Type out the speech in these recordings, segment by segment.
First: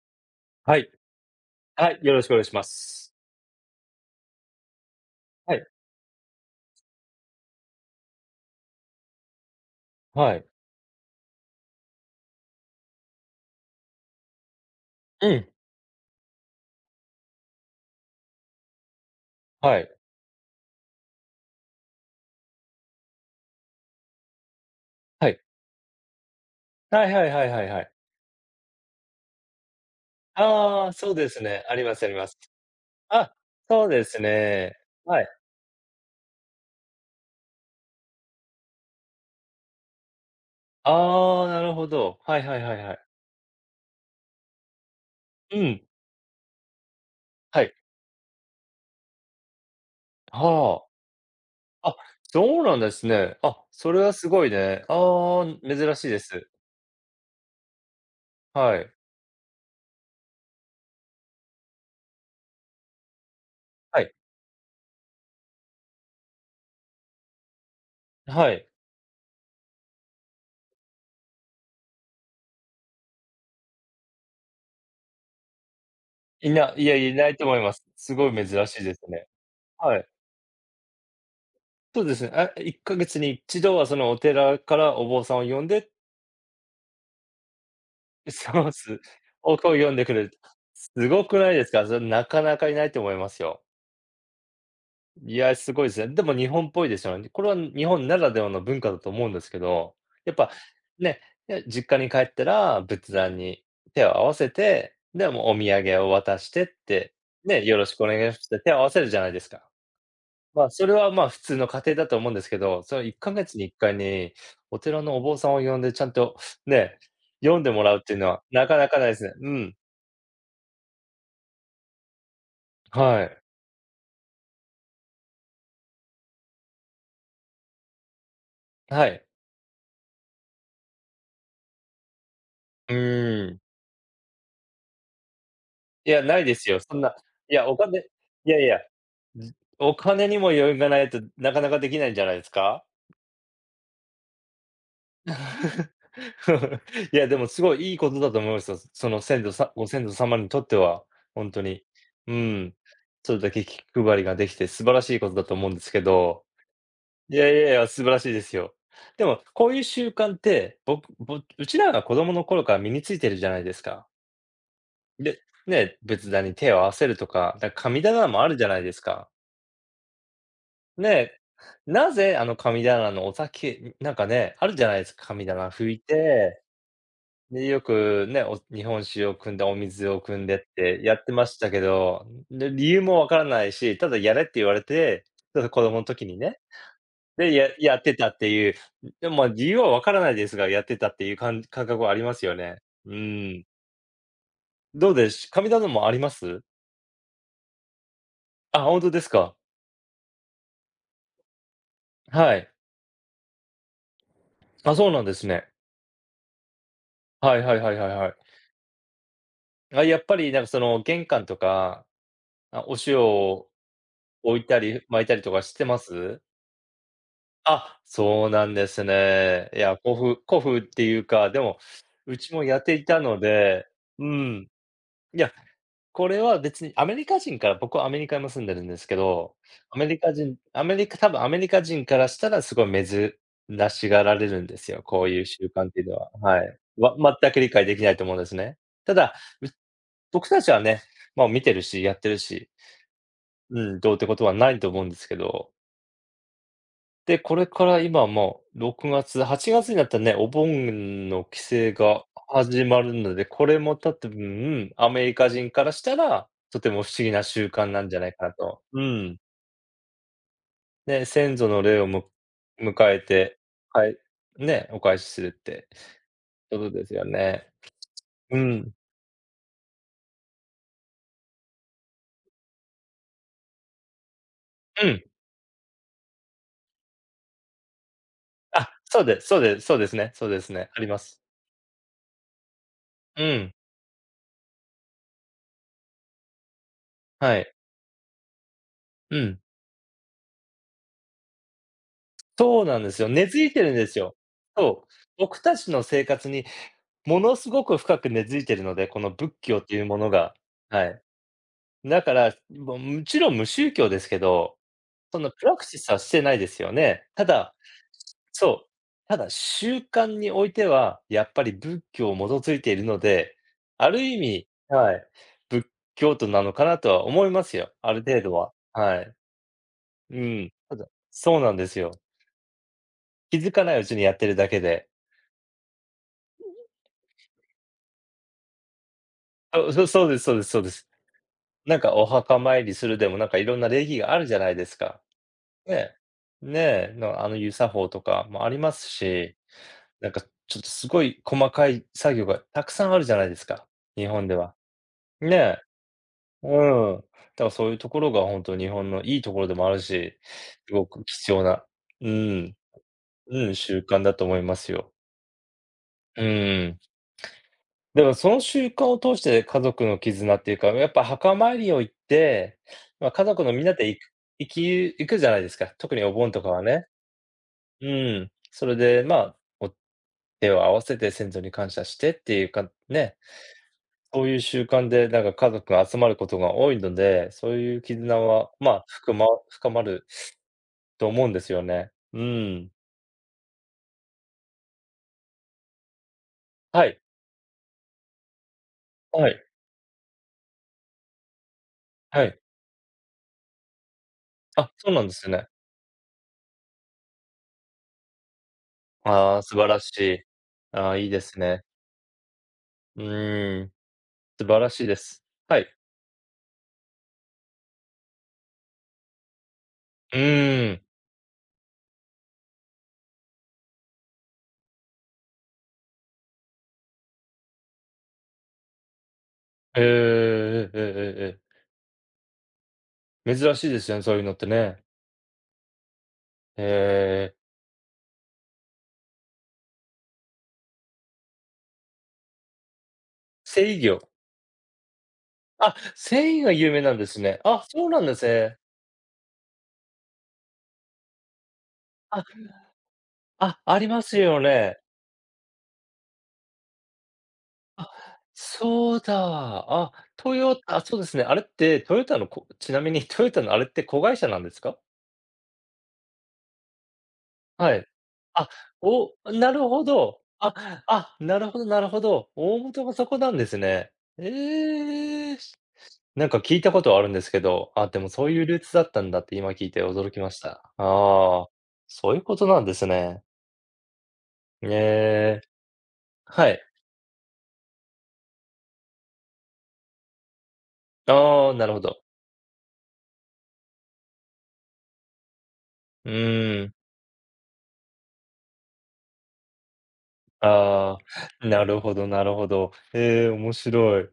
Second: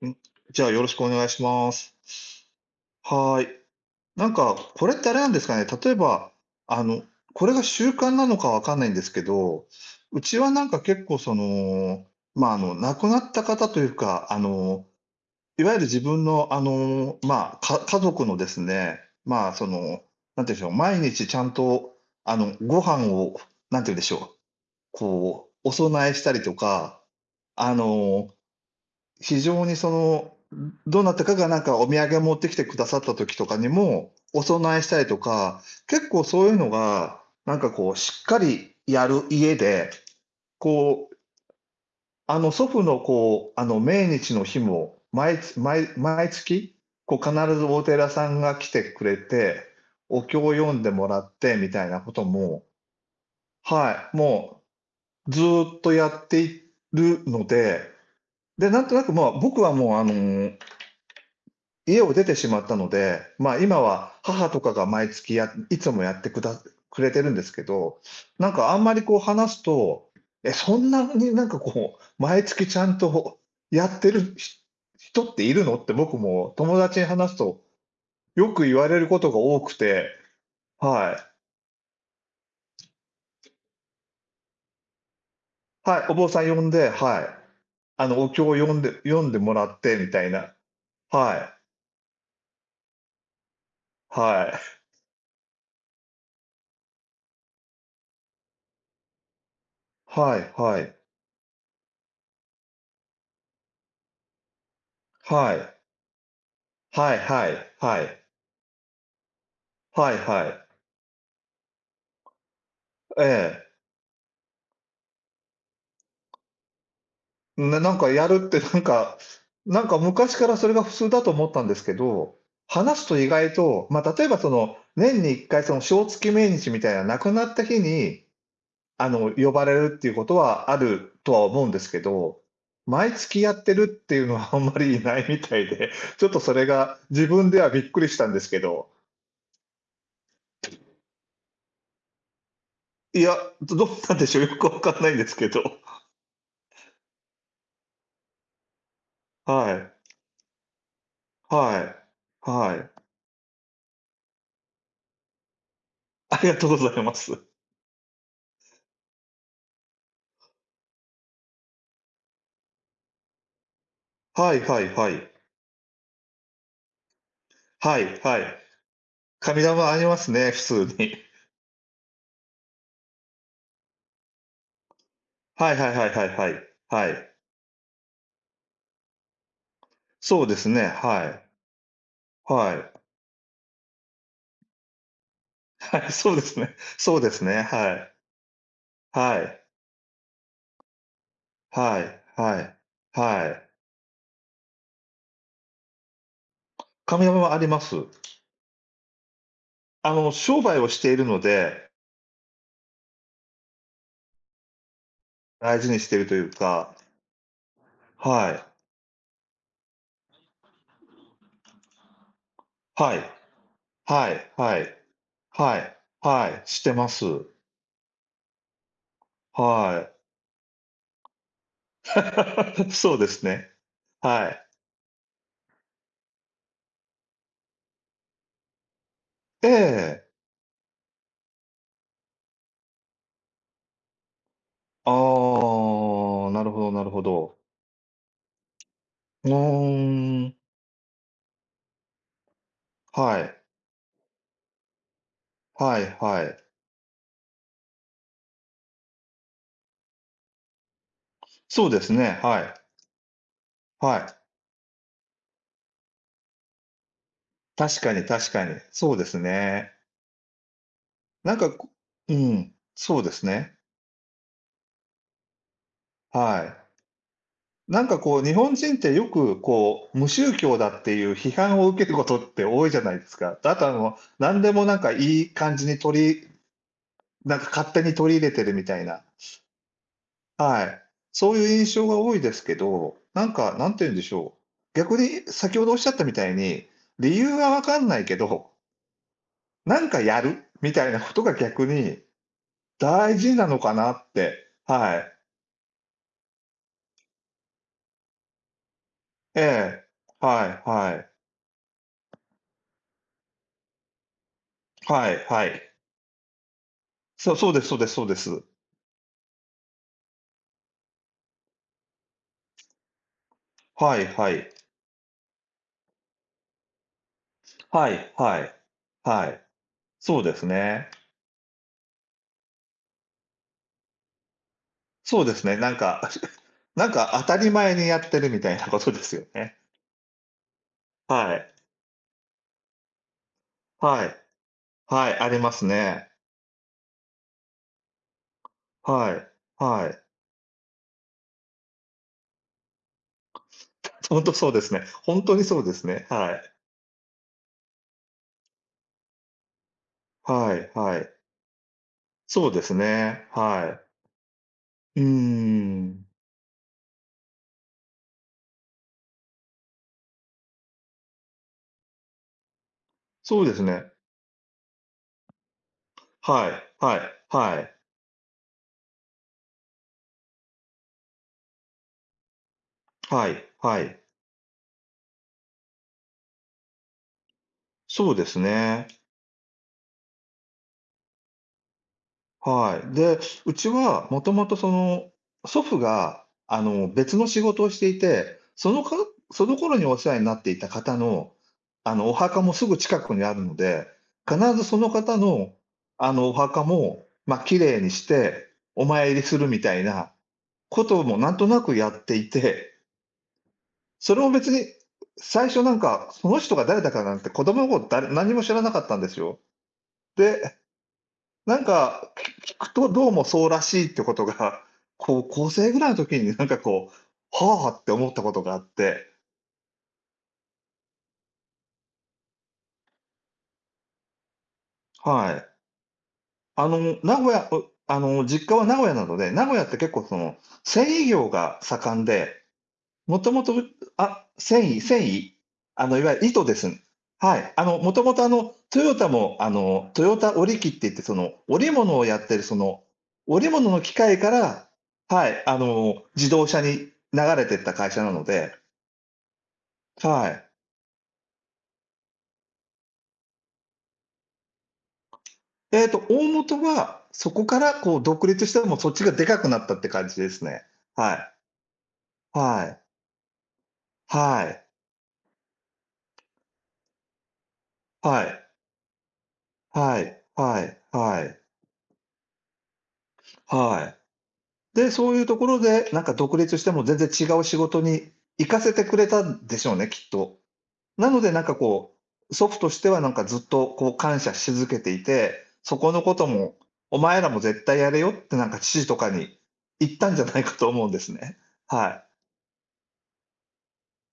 うん、じゃあはよろい。しくお願いしまはす。い、よろしくお願いします。はーい。なんか、これってあれなんですはかい、ね、例えば、あの、これが習慣なのかわかんないんですけど、うはちい。はなんか結構その、まあ、あの、亡くなった方というか、あの、うん、いわゆる自分のあの、まあ、家族のですね、まあ、そはい、の、なんていうんでしょう、毎日ちゃんと、あの、ご飯を、なんていうんでしょう、はい。こう、お供えしたりとか、はいはいはいはいあはい。の、非常にその、ああ、どそなうたでかすがなんね。あかりおま土すあり産ま持っす。てきてくださったあ、時とかにそうでも、すお供ね。えしたりとはい。か、結構そういうのが、なんかこう、しっかりやる家で、こう、ああ、なるほど。あはいのはい祖は父いはい。のこう、あの命日の日も、毎うん、毎毎月、こう必はずい。お寺さんが来てくれて、お経を読んはあ。でもらってみたいあ、なことそも、うなんですね。あ、それははい、すごいもね。うずああ、ーっと珍しやいでってす。いるので、で、はなんい。となくまあ僕はもうあの家を出てしまったので、まあ、今ははい。母とかが毎月やいつもやってくだくれてるんですけど、なんはい。かあんまりこう話すと、え、そんなになんかこう、毎月ちゃんと やってる人っているの？って僕も友いや、達にいな話いすと思といます。すごいよく珍言しいわでれするこね。とが多くはて、い。はい。そうですね。あ、1ヶ月に一度はそのお寺からお坊さんを呼んで はい、お坊さん呼んで、はい。あの、お 経をそう読んです。読んでもをらこうっ読んてでみくたれる。いな。すごはくないい、ですか？それなかなかいないと思いますよ。はい、いや、すごいですね。でも日本っぽいですよね。これは日本ならではの文化だと思うんですけど、やはっぱ、いはい、ね、実家に帰ったら仏壇に手を合わせて、で、もうはお土い、産を渡してっはて、いはね、い、よろしくはお願い、いしますって手を合わせるじゃないですか。はいはまい。あ、それは、まあ、普通の家庭だと思うんですけど、その1えか月え。に1回にお寺のお坊さんを呼んでちゃんとね、読んでなもならんうっかていうやのはるってなかなんなかないでか、すね。うん。なんか昔からそれが普通だと思ったんですけど、話すとは意い。外と、まあ、例えばその、年に1回その小月命日みたいな亡くなった日に、はあい。の、呼ばれるっていうことはあるとは思うんですけど、う毎月やーん。ってるっていうのはあんまりいないみたいで、いや、ちょっなといそでれすよ。そがんな、自分いでや、はびっくいりしたんですやけいや、ど、じお金にも余裕がないと、なかなかできないんじゃないですか？いや、どうなんでしょう、よくわかんないんですけど。いや、でもすごいいいことだと思いますよ。その先祖はさごい、先祖様にとっては、本当はに。い、うん。はい。それだけ気配りができて素晴らしいことだと思うんですけあど。りがとうございまいす。やいやいや、素晴らしいですよ。でも、こういう習慣って、僕ぼうちらが子供の頃から身についてるじゃないですか。はいはいはい。で、ね、仏壇に手を合わせるとか、は神い棚はもあるい。じゃないですか。紙玉ありますね、普通に。ね、なぜあの神棚のお酒なんかね、あるじゃないですか、神棚はい拭はいいはいはいはて、い。はい。で、よくね、日本酒を汲んで、お水を汲そんうででっすね、てやっはてまい。したけど、で、は理い。由もわからないし、ただやれって言われて、ただ子供のはい、時そうにですね、ね。そうですで、ね、はやってい。たっていう、でも、はま、い。理由はわからないですが、やってたっていう感は覚はありい。ますよはね。い。うはーん。い。どうでし神棚もあります？紙玉はあります。あ、ほんとですか。あの、商売をしているので、はい。あ、そうなんですね。大事にしているというか、はいはいはいはいはい。はい。あ、やっぱりなんかその玄関とか、あ、おはい。塩をはい。置いはたい。り撒いたりとかしはてい。ます？はい。してます。あ、そうなんですね。いや、は古風古風っていうか、でも、うちもやっい。ていそうたでのすね。で、うはい。ん。いや、これは別にアメリカ人から僕はアメリカにも住んでるんですけど、えアメリえ。カ人アメリカ多分アメリカ人からしたらすごい珍しがられるんですよ、あこういう習慣っていうのは。あ、はなるい。ほどなるほ全ど。く理解できないと思うんですね。ただ、うーう僕ん。たちはね、まあ、見てるし、やってるし、はい。うん、どうってことはないと思うんですけど、はいはい。で、これから今もう6月、8月になったらね、お盆の帰そう省ですがね。はい。始まるので、これも多はい。分、アメリカ人からしたら、とても不思議な習慣確なんかじゃにないか確なかに。と。うそうですん。ね。ね、なん先祖かのこ霊をうん、迎そえうですて、ね。はい、ね、お返しするってはこい。とですよね。なんかこう、日う本人ん。ってよくこう、無宗教だっていう批判を受けることって多いじゃないですか。あとあの、何でもなんうかん。いい感じに取りなんか勝手に取り入れてるみあ、たいそな。うです、そうです、そうですね、そうですはね、あい。ります。そういう印象が多いですけど、うなんん、か、なんて言うんでしょう。逆に先ほどおっしゃったみたいに、理由ははい。わかんないけどうん。なんかやるみたいなことが逆にそうなんですよ。大根事付ないのてるかんでなすっよ。て。そう。はい。僕たちの生活にものすごく深く根付いてるので、この仏え教っていえ。うものが。はいははい。い。だから、もちろん無宗教ですけど、はいそのプはラい。クシスはしてないですよね。たそう、そうだですそうですそうです。そう、ただ習慣においては、やっぱり仏教を基づいているので、あはるい意はい。味はい、仏教徒なのかなとは思いますよ、はあるい程度はは。い。はい。はい。そううですん。ただね。そうなんですよ。気づかないうちにやってるだけで。そうですね、なんか、なんか当たり前にやってるみたいなことですよね。あ、そうです、そうです、そうです。はい。なんかお墓参りするでも、なんかいろんな礼儀はがい。あるじゃないですか。はい、ありますねね。え。ねえ、の、あの湯作法とかもありますはい。し、はい。なんかちょっとすごい細かい作業がたくさんあるじゃないですか、日本本当でそうは。ですね。本当ねにそうですね。はえ、い。うん。だからそういうところが本当日本のいいところでもあるし、はいすごはくい。貴重なうそうん、ですね。うん、は習慣だと思いますよ。い。うーん。うん。でもその習慣を通して家族の絆っていうか、やっぱ墓参りを行って、ま、家そ族うのですみんなね。で行き行くじゃないですか。特にお盆とはかはい、ね。はい、はい、うん。それで、まあ、お手を合わせて先祖に感謝してっていうか、ね、はい、はい。そういう習慣でなんか家族が集まることが多いので、そういうそ絆うですは、まあ、ね。ふくま深まると思うんですよね。うん。はい。で、うちはもともとその、祖父が、あはの、い、別の仕事をしていて、そのはい、その頃にお世話になっていた方の、あの、おはい。墓もすぐ近くにあるので、必ずあ、そのそうなんで方すね。の、あの、お墓も、まあ、綺麗にしてお参りあすあ、る素み晴たらいしない。こああ、といいもでなんすとなね。くやっていてうーん。それも素別晴に、らしいです。最は初ない。んか、その人が誰だかなんて子供の頃誰何も知らなかったんですよ。うで、ーん。なんか、聞くとどうもそうらしいってことが、高校生ぐらいの時になんかこう、はあって思ったことがあって、ええええええええ珍しいですよね、そういうのってね。はい。えあの、名古え。屋うあの、実家は名古屋なので、名古屋って結構その、繊維業が盛んでもともと、繊維業。あ、繊維？あ、あの、いわゆる繊糸維がです有ね。名なんですはね。い。ああ、の、そうもなとんもでと、すあの、ね。トヨタも、あの、トヨタ織機って言って、その、織物をやあ、ってる、その、織あ、物あのり機ます械かよらね。はい、あの、自動車に流れてった会あ、社なので、そうだ。あ、はトい。ヨタそうですね。あれってトヨタのこちなみにトヨタのあれって子会社なんですか？えっと、大元は、そこから、はい。こう、独立あ、して、もうそっちがお、でかくななるったっほて感じど。ですあ、ね。はあ、い。なるほどなるほど。大はい。元がそこなんですね。はええ。なんか聞いたことはあるんですけど、あ、でもそういい。うルーツだったんだって今聞いては驚きい。ましはた。い。はい。はい。ああ、そういうことなんですね。はい。で、そういうとええ、ころで、なんか独は立い。しても全然違う仕事に行かせてくれたんでしょうね、きっと。なので、なんあかあ、なるほこど。う、祖父としてはなんかずっとこう感謝し続けていて、そこのうことも、ーん。お前らも絶対やれよってなんか父とかに言ったんじゃないかと思うんあですね。あ、なるほはどなるほど。ええ、面白い。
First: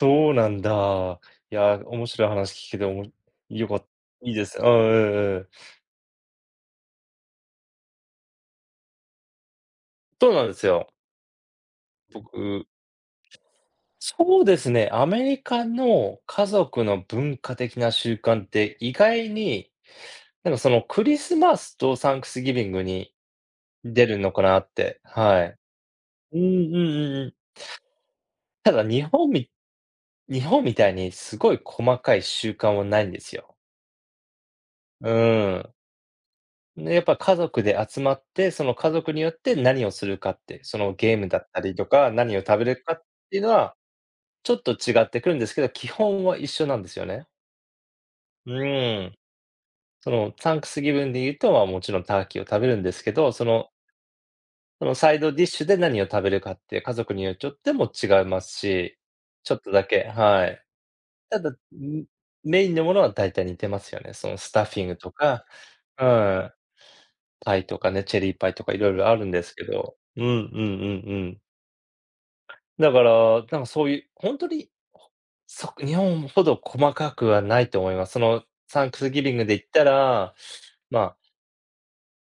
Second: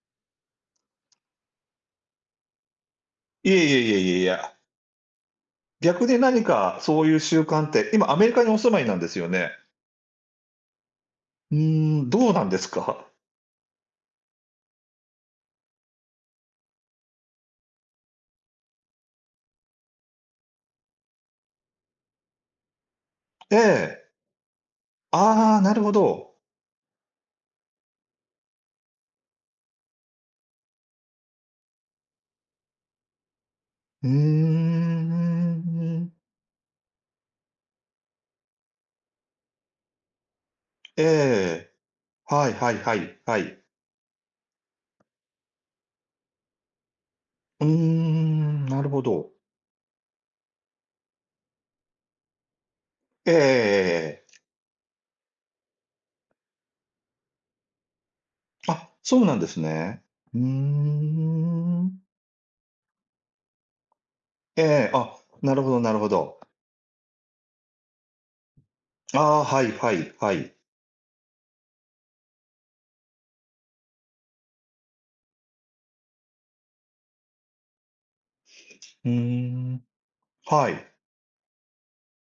そうなんだ。いや、面白い話聞けてい。いえよいかえったいえいえいいいでや。すね。うんうんうん。逆に何かそういう習慣って、今アメリカにお住まいなんですよね。そうなんですよ。うーん、どうなんで僕、すか？そうですね、アメリカの家族の文化的な習慣って意外になんかそのクリスマスとサンクスギビングにええ。出るのかなって、はあい。あ、なるほど。うんうんうんうん。ただ日本みたいにすごい細かい習慣はないんですよ。うーうーん。ん。ね、やっぱ家族で集まって、その家族によって何をするかって、そのえゲームだったえ。りとか、何をはい食べはいるはかっいてはいうのい。は、ちょっと違ってくるんですけど、基本は一緒なんですよね。うーうん、なるほーん。ど。そのサンクスギブンで言うと、まあ、もちろんターキーを食べるんですけど、ええええそのええ。そのサイドディッシュで何を食べるかって家族によっちょっても違いますあ、し、そうなんでちょすっとだね。けうーはい。ただ、ん、ん。メインのものは大体似てますよね。そのスタッフィンええ、グとあ、か、なるほどなるうほど。ん、パイとかね、チェリーパイとかいろいろあるんあであ、すはけいはど。いうんうはんうい。んうん。だから、なんかそういう、本当に、日本ほど細かくはないと思います。そのサンクうスーギビングで言っん、たら、はい。まあ、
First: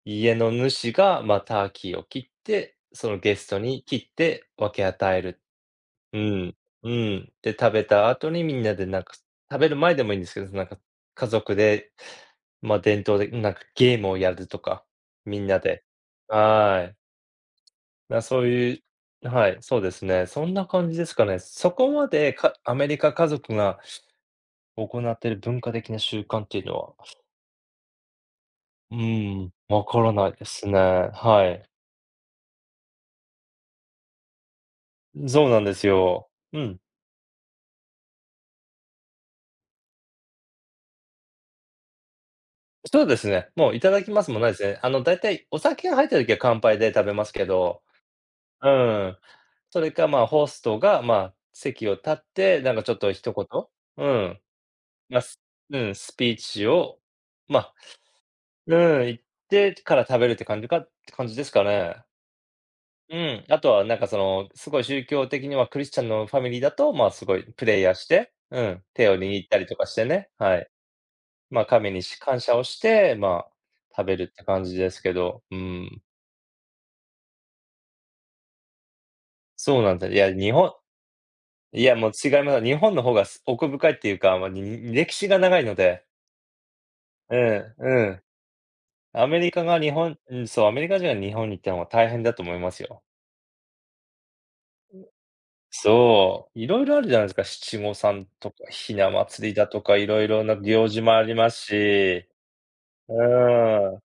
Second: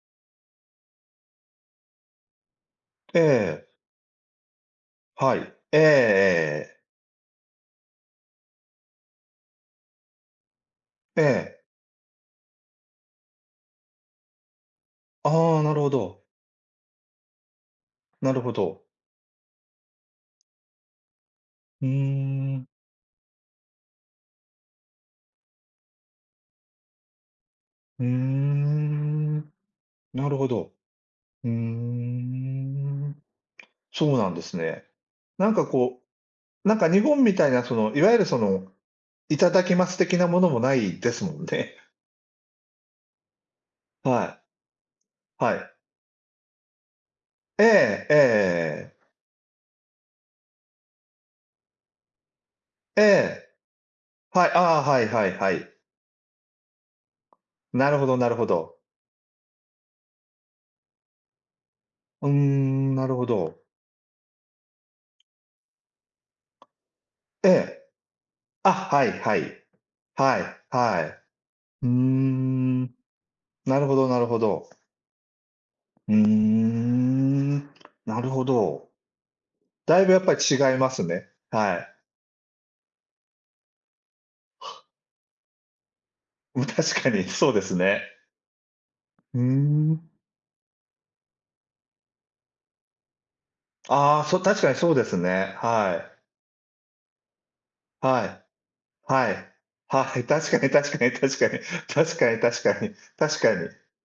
家の主が、まあ、ターキーを切って、そえのゲストえ、に切って分け与えるはい。えうん、えうん。で、食べた後にみんなでなんか、食べる前でもいいんですけど、なんかええええ。家族ええ。で、ま、伝統でなんかゲームをやるとか、みんあなあ、なるで。ほど、はい。な、なるそうほど。いうはい、そうですね。そんな感じですかね。そうーこまで、かん、アメリカ家族が行っている文化的な習慣っていうのは、うーうん、ん、わからなないるでほすど。ね。うはーい。ん、そうなんですね。そうなんなんかですこよ。うう、なんん。か日本みたいなその、いわゆるそのいただきます的なものもないですもんね。そうですね。もういただ きまはすもないでい。すね。あの、だいたいはおい。酒が入った時は乾杯で食べますけど、ええ、うえん。それか、まあ、ホストが、まあ、席を立って、なんかちょっえ、えと一言、え、うん、はい、ああ、はいまあ、はいすはい。うん、スピーチを、まあ、なるほどなるほうど。ん、言ってから食べるって感じかって感じですかね。うーん、なるうほん、あど。とはなんかその、すごい宗教的にはクリスチャンのファミリーだと、まあ、すごいえプレイえ。ヤーして、うあ、ん、は手いをはい。握ったりとかしてね、はい、はい。はい。まあ、うー神に感謝をしん、て、まあ、なるほ食どべなるるっほて感ど。じですけど、うん。うーん、なるほど。そうなんだいだ。ぶやっぱり違いますね。はいい。や、もう違います。日本の方が奥深いっていうか、まあ、歴史が長いので、うん、確かにうそうですんね。うん。うーん。アメリカ人が日本に行ったのは大変だと思いますよ。ああ、そう、確かにそうですね。はい。そう、いろいろあるじゃないですか。七五は三い。とか、ひなはい。祭りだとか、いはろい、いろ確なかに行確事かにもあり確かますに。確し、かに確かに。う確かに。ーん、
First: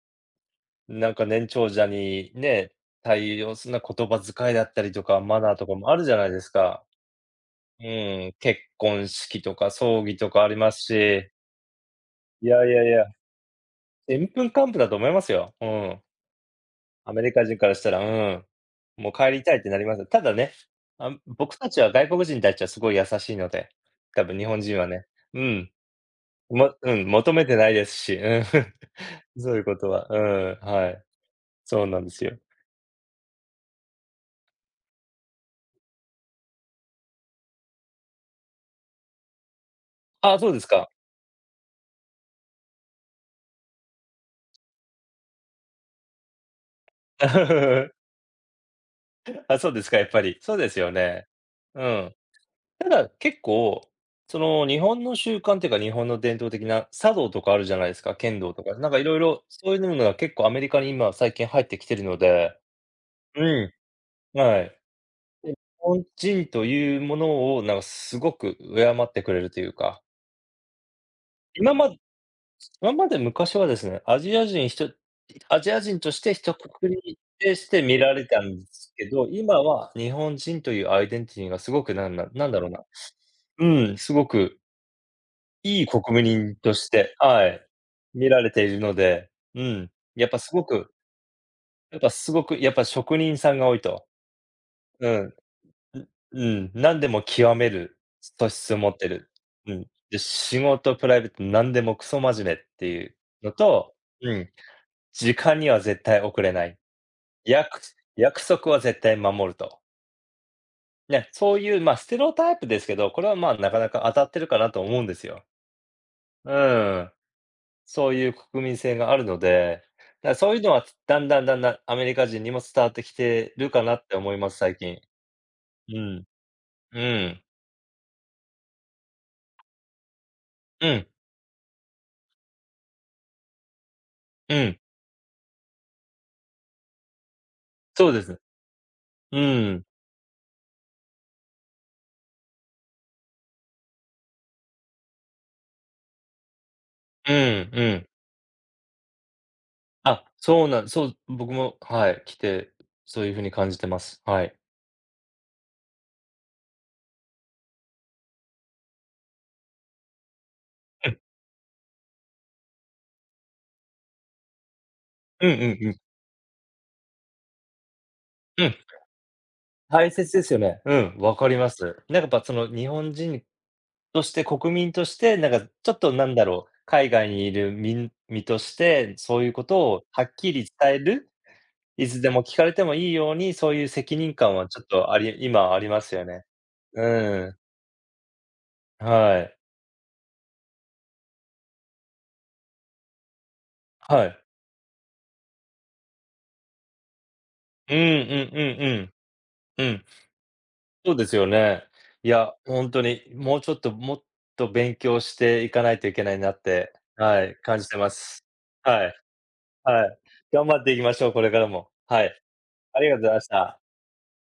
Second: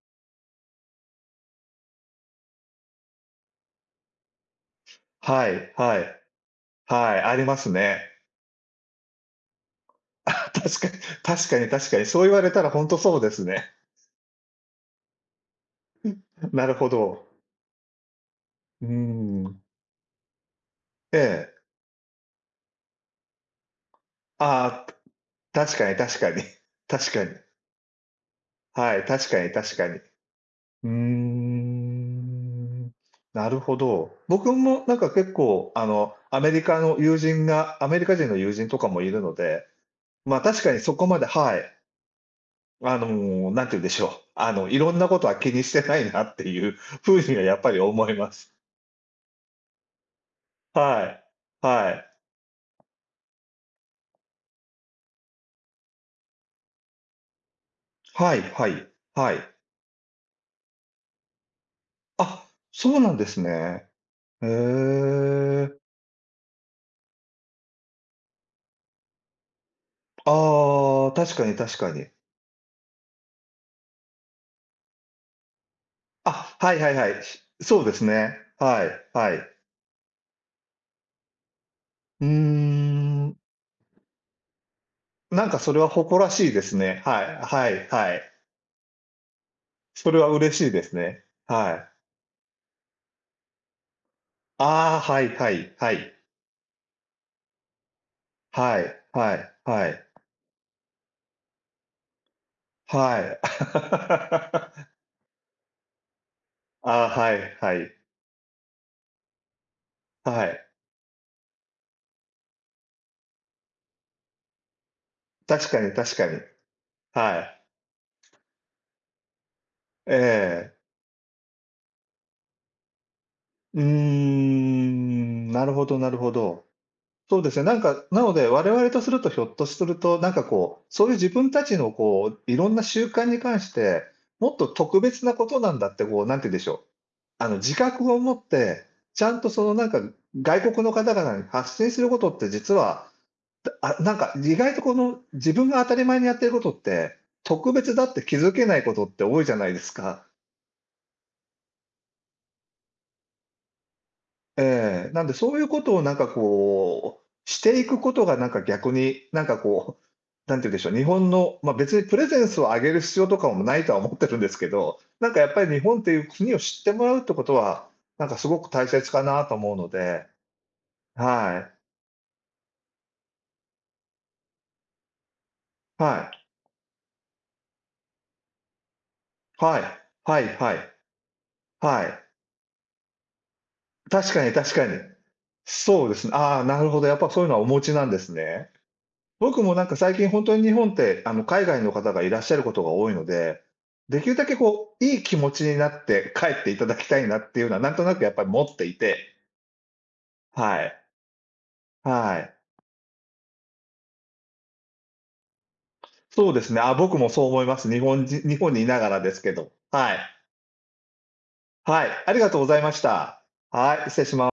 なんか年長者にね、対応する言葉遣いだったりとか、マはナーといかもあはるじゃい。ないですか。はい、ありますうね。ん、結婚式とか葬儀とあ、かありま確すかにし、確かに確かに。そう言わいれたやらいほやんいとや、そうですね。でんぷんかんぷんだと思いますよ。うん。なるほアメど。リカ人からしたら、うん。うーもう帰りたいん。ってなりますただね、あ、ええ。僕たちは外国人に対してはすごい優しいので、多分日本人あはあ、ね。うん。確かに確かに。確かに。求めてないですし、うん。はい、確かにそういうこ確かとに。うは、うん、ーはい。そうなんですよ。ん。なるほど。僕もなんか結構、あの、アメリカ人の友人とかもいるので、ま、あ、あそうで確すかにか。そこまではい。あの、なんて言うんでしょう、あの、いろんなことは気にしてないなっていう風にはやっぱり 思います。あ、そうですか、やっぱり。そうですよはい。ね。うはい。ん。ただ、結構、その、日本の習慣っていうか、日本の伝統的な茶道とかあるじゃないですか、は剣い道とはか。いなんかいろいはろい。そういうのが結構アメリカに今最近入ってきてるのあ、で、そうなんですうん、ね。へはい。で、日え。本人というものをなんかすごく敬ってくれるというか、ああ、確かに今確かまに。今まで昔はですね、アジア人として一括あ、はいはいはりい。しでそうで見すられね。たんではすけいど、はい。う今は日本人というアイデンティティがすごくーなんだろうな、ん、うん、すごくなんかそれいはい誇国らしい民でとすしね。て、はいはい、はいはい。見られているので、うん、それやはっぱす嬉ごしいでくすね。はい。やっぱすごく、やっぱ職人さんが多いと。ああ、うん、はいうはいはい。うん、何でも極める素質をは持っいてる。はいうはん。い。で、仕事、プライベート、何でもクソ真面目っていうはのと、うん、い。時間には絶対遅れない。ああ、はいは約い。約束は絶対守ると。はい。ね、そういう、ま、ステレオタイプですけど、これは、ま、なかなか当たってるかなと思うんですよ。確かに確かに。うん。はそういう国民性があるので、い。だ、そういうえのえ。は、だんだんアメリカ人にも伝わってきてるうーかなって思います、最近。ん、なるほどうなるん。ほど。うそうん。ですね、なんか、なので、我々とするとひょっとすると、なんかこう、うそん。ういう自分たちのこう、いろんな習慣に関して、もうっとん。特別なことなんだってこう、なんて言うんでしょう、あの、自そ覚うをで持す。って、ちゃうんとそのん。なんか、外国の方々に発信することって実はあ、なんか意外とこの自分が当たり前にやってることって、うん特う別だん。って気づけないことって多いじゃないですか。あ、そうなんそう、僕も、はい、来て、そういう風に感じてます。はい。ええ、なんでそういうことをなんかこう、していくことがなんか逆に、なんかこう、なんて言うんでしょう、日うん。本の、まあ、別にプレゼンスを上げる必要とかもないとは思ってるんですけど、なんかやうんっうぱりん日うん。本っていう国を知ってもらうってことは、なんかすごうくん。大切かなと思うの大で、切ですよね。うん、わかりはまい。す。なんかやっぱその日本人として、国民として、なんかちょっとなはんい。だろう、海外にいる身として、そういうこはとい。をはっはいきりは伝い。える、はいつい。でも聞かれてもいいように、そういう責任確かに感は確ちょっかに。とあり今ありまそうですよすね。ね。ああ、なるほど。やっぱそうういうのん。はお持ちなんですね。はい。僕もなんか最近本当に日本って、あの、海外の方がいらっしゃることが多いので、ではきるい。だけこう、いい気持ちになって帰っていただきたいなっていうのは、なうんんうとんなくやっぱり持うっんてういん。て、うん。はい。そうですよね。いはや、い。ほんとに、もうちょっと、もっと勉強していかないといけないそなうっですね。て、あ、僕もそはうい、思いま感じす。て日ま本人す。日本にいなはがらい、ですけど。ははい。い。頑張っていきましょう、これからも。はい、はありい、がとうございましありがとうございまた。した。はい、失礼します。